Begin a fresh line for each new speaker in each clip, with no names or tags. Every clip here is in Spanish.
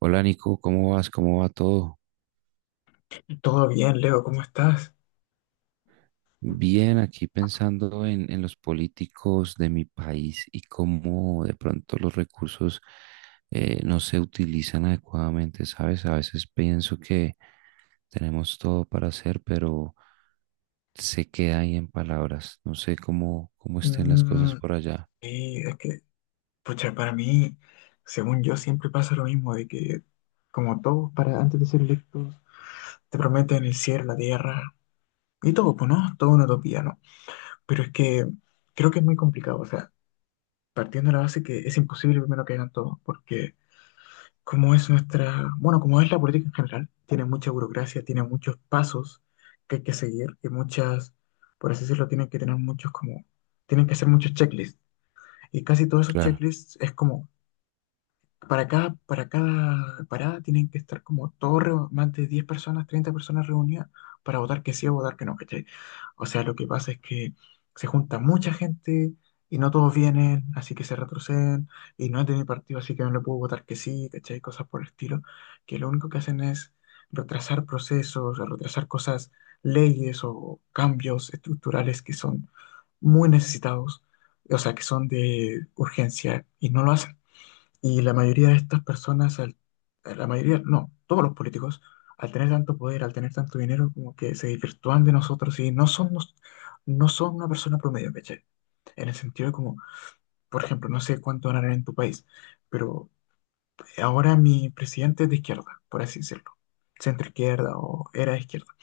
Hola Nico, ¿cómo vas? ¿Cómo va todo?
Todo bien, Leo, ¿cómo estás?
Bien, aquí pensando en los políticos de mi país y cómo de pronto los recursos no se utilizan adecuadamente, ¿sabes? A veces pienso que tenemos todo para hacer, pero se queda ahí en palabras. No sé cómo estén las cosas
Mm.
por allá.
Y es que, pucha, para mí, según yo, siempre pasa lo mismo, de que, como todos, para antes de ser electos, te prometen el cielo, la tierra, y todo, pues, ¿no? Todo una utopía, ¿no? Pero es que creo que es muy complicado, o sea, partiendo de la base que es imposible primero que hagan todo, porque como es nuestra, bueno, como es la política en general, tiene mucha burocracia, tiene muchos pasos que hay que seguir, y muchas, por así decirlo, tienen que tener muchos como, tienen que hacer muchos checklists. Y casi todos esos
Claro.
checklists es como para cada parada tienen que estar como todos, más de 10 personas, 30 personas reunidas para votar que sí o votar que no, ¿cachai? O sea, lo que pasa es que se junta mucha gente y no todos vienen, así que se retroceden y no es de mi partido, así que no le puedo votar que sí, ¿cachai? Cosas por el estilo, que lo único que hacen es retrasar procesos, retrasar cosas, leyes o cambios estructurales que son muy necesitados, o sea, que son de urgencia y no lo hacen. Y la mayoría de estas personas, la mayoría, no, todos los políticos, al tener tanto poder, al tener tanto dinero, como que se desvirtúan de nosotros y no son, no son una persona promedio, ¿cachai? En el sentido de como, por ejemplo, no sé cuánto ganarán en tu país, pero ahora mi presidente es de izquierda, por así decirlo, centro izquierda o era de izquierda.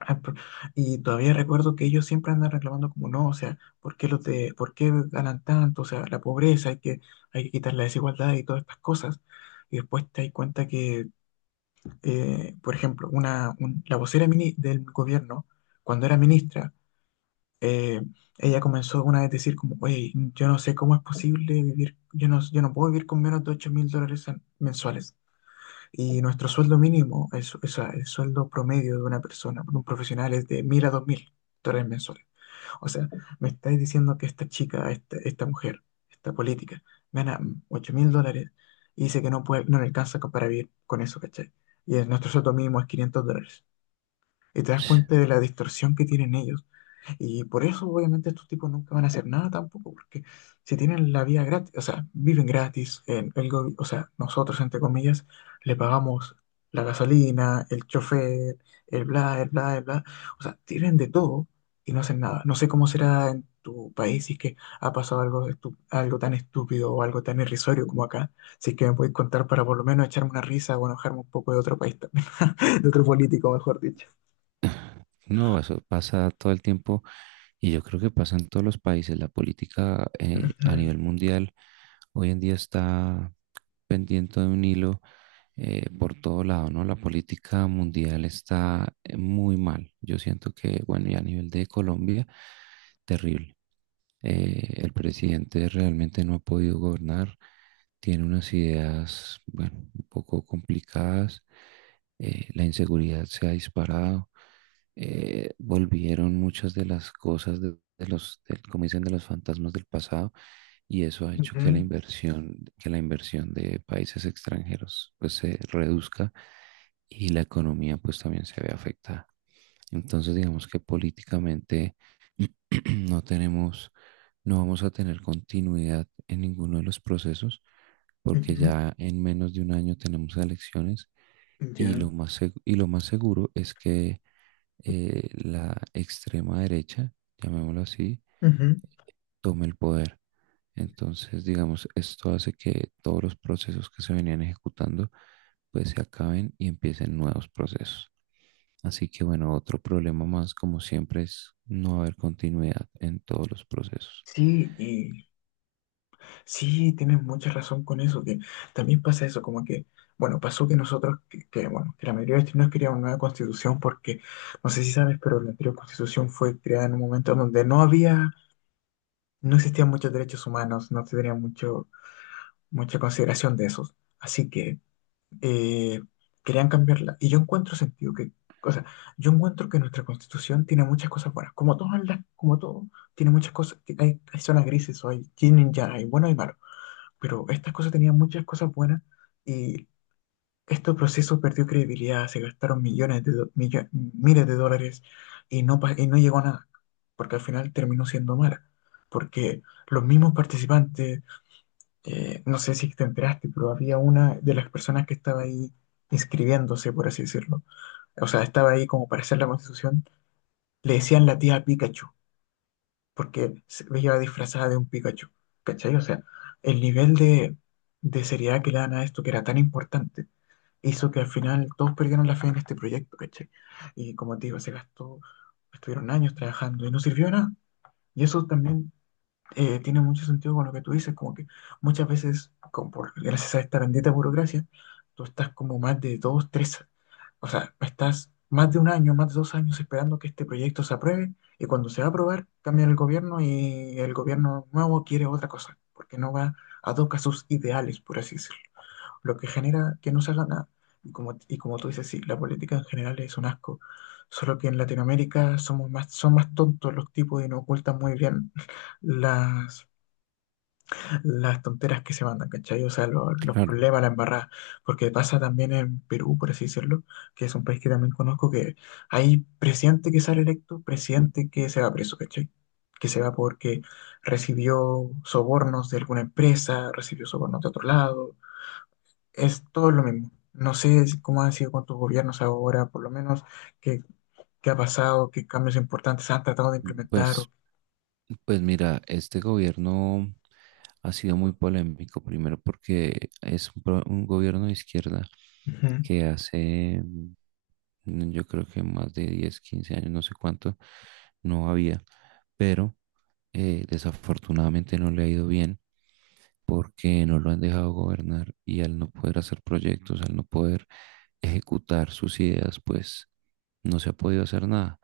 Ah, y todavía recuerdo que ellos siempre andan reclamando como no, o sea, ¿por qué los de, por qué ganan tanto? O sea, la pobreza, hay que quitar la desigualdad y todas estas cosas. Y después te das cuenta que, por ejemplo, la vocera del gobierno, cuando era ministra, eh, ella comenzó una vez a decir como, oye, yo no sé cómo es posible vivir, yo no, yo no puedo vivir con menos de 8.000 dólares mensuales. Y nuestro sueldo mínimo, es, o sea, el sueldo promedio de una persona, de un profesional, es de 1.000 a 2.000 dólares mensuales. O sea, me estáis diciendo que esta chica, esta mujer, esta política, gana 8.000 dólares y dice que no puede, no le alcanza para vivir con eso, ¿cachai? Y nuestro sueldo mínimo es 500 dólares. Y te das cuenta de la distorsión que tienen ellos y por eso, obviamente, estos tipos nunca van a hacer nada tampoco, porque si tienen la vida gratis, o sea, viven gratis, o sea, nosotros, entre comillas, le pagamos la gasolina, el chofer, el bla, el bla, el bla, o sea, tienen de todo y no hacen nada. No sé cómo será en tu país si es que ha pasado algo, algo tan estúpido o algo tan irrisorio como acá, si es que me podéis contar para por lo menos echarme una risa o enojarme un poco de otro país también, de otro político, mejor dicho.
No, eso pasa todo el tiempo. Y yo creo que pasa en todos los países. La política a
Ujú,
nivel mundial hoy en día está pendiente de un hilo, por todo lado, ¿no? La política mundial está muy mal. Yo siento que, bueno, y a nivel de Colombia, terrible. El presidente realmente no ha podido gobernar. Tiene unas ideas, bueno, un poco complicadas. La inseguridad se ha disparado. Volvieron muchas de las cosas como dicen, de los fantasmas del pasado, y eso ha hecho que
ujú,
la inversión de países extranjeros pues se reduzca y la economía pues también se ve afectada. Entonces digamos que políticamente no tenemos, no vamos a tener continuidad en ninguno de los procesos porque
ujú.
ya en menos de un año tenemos elecciones, y
Ya.
y lo más seguro es que la extrema derecha, llamémoslo así,
Ujú.
tome el poder. Entonces, digamos, esto hace que todos los procesos que se venían ejecutando pues se acaben y empiecen nuevos procesos. Así que bueno, otro problema más, como siempre, es no haber continuidad en todos los procesos.
Sí, y sí, tienes mucha razón con eso, que también pasa eso, como que, bueno, pasó que nosotros, que, bueno, que la mayoría de los chilenos querían una nueva constitución porque, no sé si sabes, pero la anterior constitución fue creada en un momento donde no había, no existían muchos derechos humanos, no se tenía mucho, mucha consideración de esos. Así que eh, querían cambiarla. Y yo encuentro sentido que, o sea, yo encuentro que nuestra constitución tiene muchas cosas buenas, como todas las, como todo, tiene muchas cosas, hay, hay zonas grises, o hay yin y yang, hay bueno y malo, pero estas cosas tenían muchas cosas buenas y este proceso perdió credibilidad, se gastaron millones de, do- millo- miles de dólares y y no llegó a nada, porque al final terminó siendo mala, porque los mismos participantes no sé si te enteraste, pero había una de las personas que estaba ahí inscribiéndose, por así decirlo. O sea, estaba ahí como para hacer la constitución. Le decían la tía Pikachu, porque se veía disfrazada de un Pikachu. ¿Cachai? O sea, el nivel de seriedad que le dan a esto, que era tan importante, hizo que al final todos perdieron la fe en este proyecto, ¿cachai? Y como te digo, se gastó, estuvieron años trabajando y no sirvió de nada. Y eso también tiene mucho sentido con lo que tú dices, como que muchas veces, como por, gracias a esta bendita burocracia, tú estás como más de dos, tres, o sea, estás más de un año, más de 2 años esperando que este proyecto se apruebe y cuando se va a aprobar, cambia el gobierno y el gobierno nuevo quiere otra cosa, porque no va a tocar sus ideales, por así decirlo, lo que genera que no se haga nada. Y como tú dices, sí, la política en general es un asco, solo que en Latinoamérica somos más, son más tontos los tipos y nos ocultan muy bien las, las tonteras que se mandan, ¿cachai? O sea, los
Claro,
problemas, la embarrada. Porque pasa también en Perú, por así decirlo, que es un país que también conozco, que hay presidente que sale electo, presidente que se va preso, ¿cachai? Que se va porque recibió sobornos de alguna empresa, recibió sobornos de otro lado. Es todo lo mismo. No sé cómo han sido con tus gobiernos ahora, por lo menos, qué, qué ha pasado, qué cambios importantes han tratado de implementar.
pues, pues mira, este gobierno ha sido muy polémico, primero porque es un gobierno de izquierda
Ujú,
que hace, mm, yo creo que más de 10, 15 años, no sé cuánto, no había, pero desafortunadamente no le ha ido bien porque no lo han dejado gobernar, y al no poder hacer proyectos, al no poder ejecutar sus ideas, pues no se ha podido hacer nada.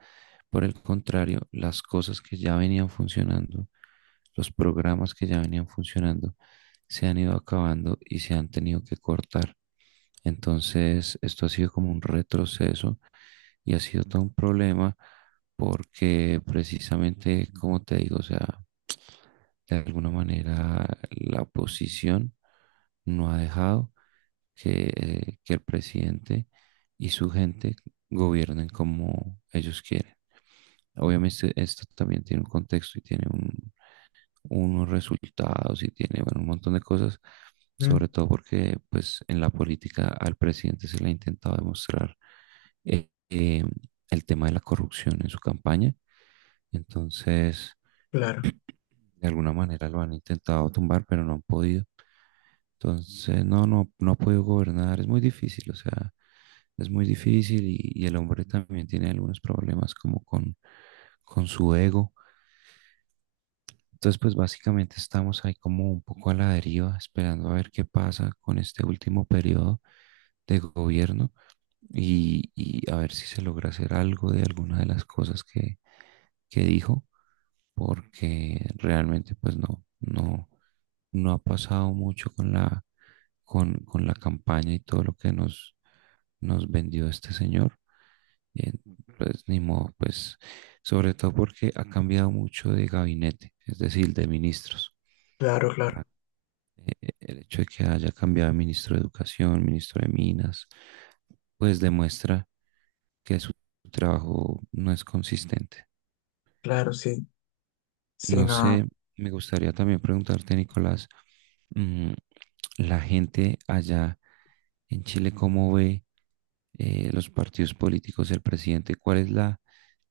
Por el contrario, las cosas que ya venían funcionando, los programas que ya venían funcionando, se han ido acabando y se han tenido que cortar. Entonces, esto ha sido como un retroceso y ha sido todo un problema porque precisamente, como te digo, o sea, de alguna manera la oposición no ha dejado que el presidente y su gente gobiernen como ellos quieren. Obviamente esto también tiene un contexto y tiene unos resultados y tiene, bueno, un montón de cosas,
ujú.
sobre todo porque pues en la política al presidente se le ha intentado demostrar eh, eh, el tema de la corrupción en su campaña. Entonces,
Claro,
de alguna manera lo han intentado tumbar, pero no han podido. Entonces, no ha podido gobernar, es muy difícil, o sea, es muy difícil, y el hombre también tiene algunos problemas como con su ego. Entonces, pues básicamente estamos ahí como un poco a la deriva, esperando a ver qué pasa con este último periodo de gobierno, y a ver si se logra hacer algo de alguna de las cosas que dijo, porque realmente pues no ha pasado mucho con con la campaña y todo lo que nos vendió este señor. Eh, Pues ni modo, pues sobre todo porque ha cambiado mucho de gabinete, es decir, de ministros.
claro, claro.
El hecho de que haya cambiado de ministro de Educación, ministro de Minas, pues demuestra que su trabajo no es consistente.
Claro, sí, sí,
No
no.
sé, me gustaría también preguntarte, Nicolás, mm, la gente allá en Chile, ¿cómo ve los partidos políticos, el presidente? ¿Cuál es la,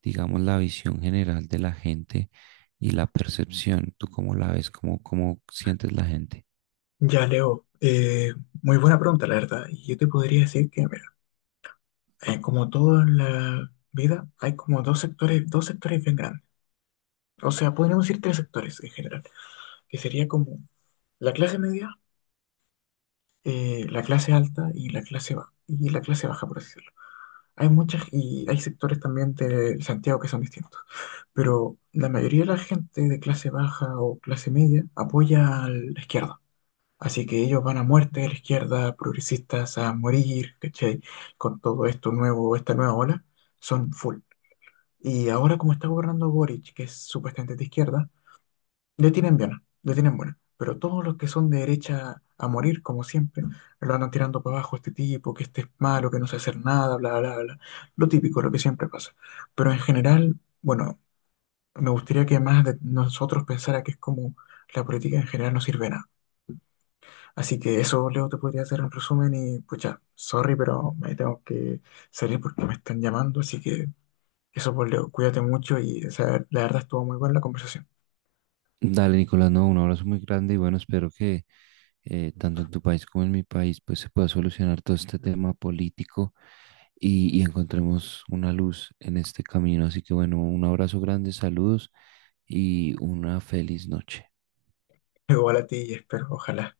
digamos, la visión general de la gente y la percepción? ¿Tú cómo la ves? Cómo sientes la gente?
Ya, Leo, muy buena pregunta, la verdad. Y yo te podría decir que, mira, como toda la vida, hay como dos sectores bien grandes. O sea, podríamos decir tres sectores en general, que sería como la clase media, la clase alta y la clase baja, y la clase baja, por así decirlo. Hay muchas, y hay sectores también de Santiago que son distintos. Pero la mayoría de la gente de clase baja o clase media apoya a la izquierda. Así que ellos van a muerte, la izquierda, progresistas a morir, ¿cachai? Con todo esto nuevo, esta nueva ola, son full. Y ahora como está gobernando Boric, que es supuestamente de izquierda, le tienen bien, le tienen buena. Pero todos los que son de derecha a morir, como siempre, lo andan tirando para abajo, este tipo, que este es malo, que no sabe hacer nada, bla, bla, bla. Lo típico, lo que siempre pasa. Pero en general, bueno, me gustaría que más de nosotros pensara que es como la política en general no sirve de nada. Así que eso, Leo, te podría hacer un resumen y pucha, sorry, pero me tengo que salir porque me están llamando, así que eso, pues, Leo, cuídate mucho y o sea, la verdad estuvo muy buena la conversación.
Dale, Nicolás, no, un abrazo muy grande y bueno, espero que tanto en tu país como en mi país, pues se pueda solucionar todo este tema político y encontremos una luz en este camino. Así que bueno, un abrazo grande, saludos y una feliz noche.
Igual a ti y espero, ojalá.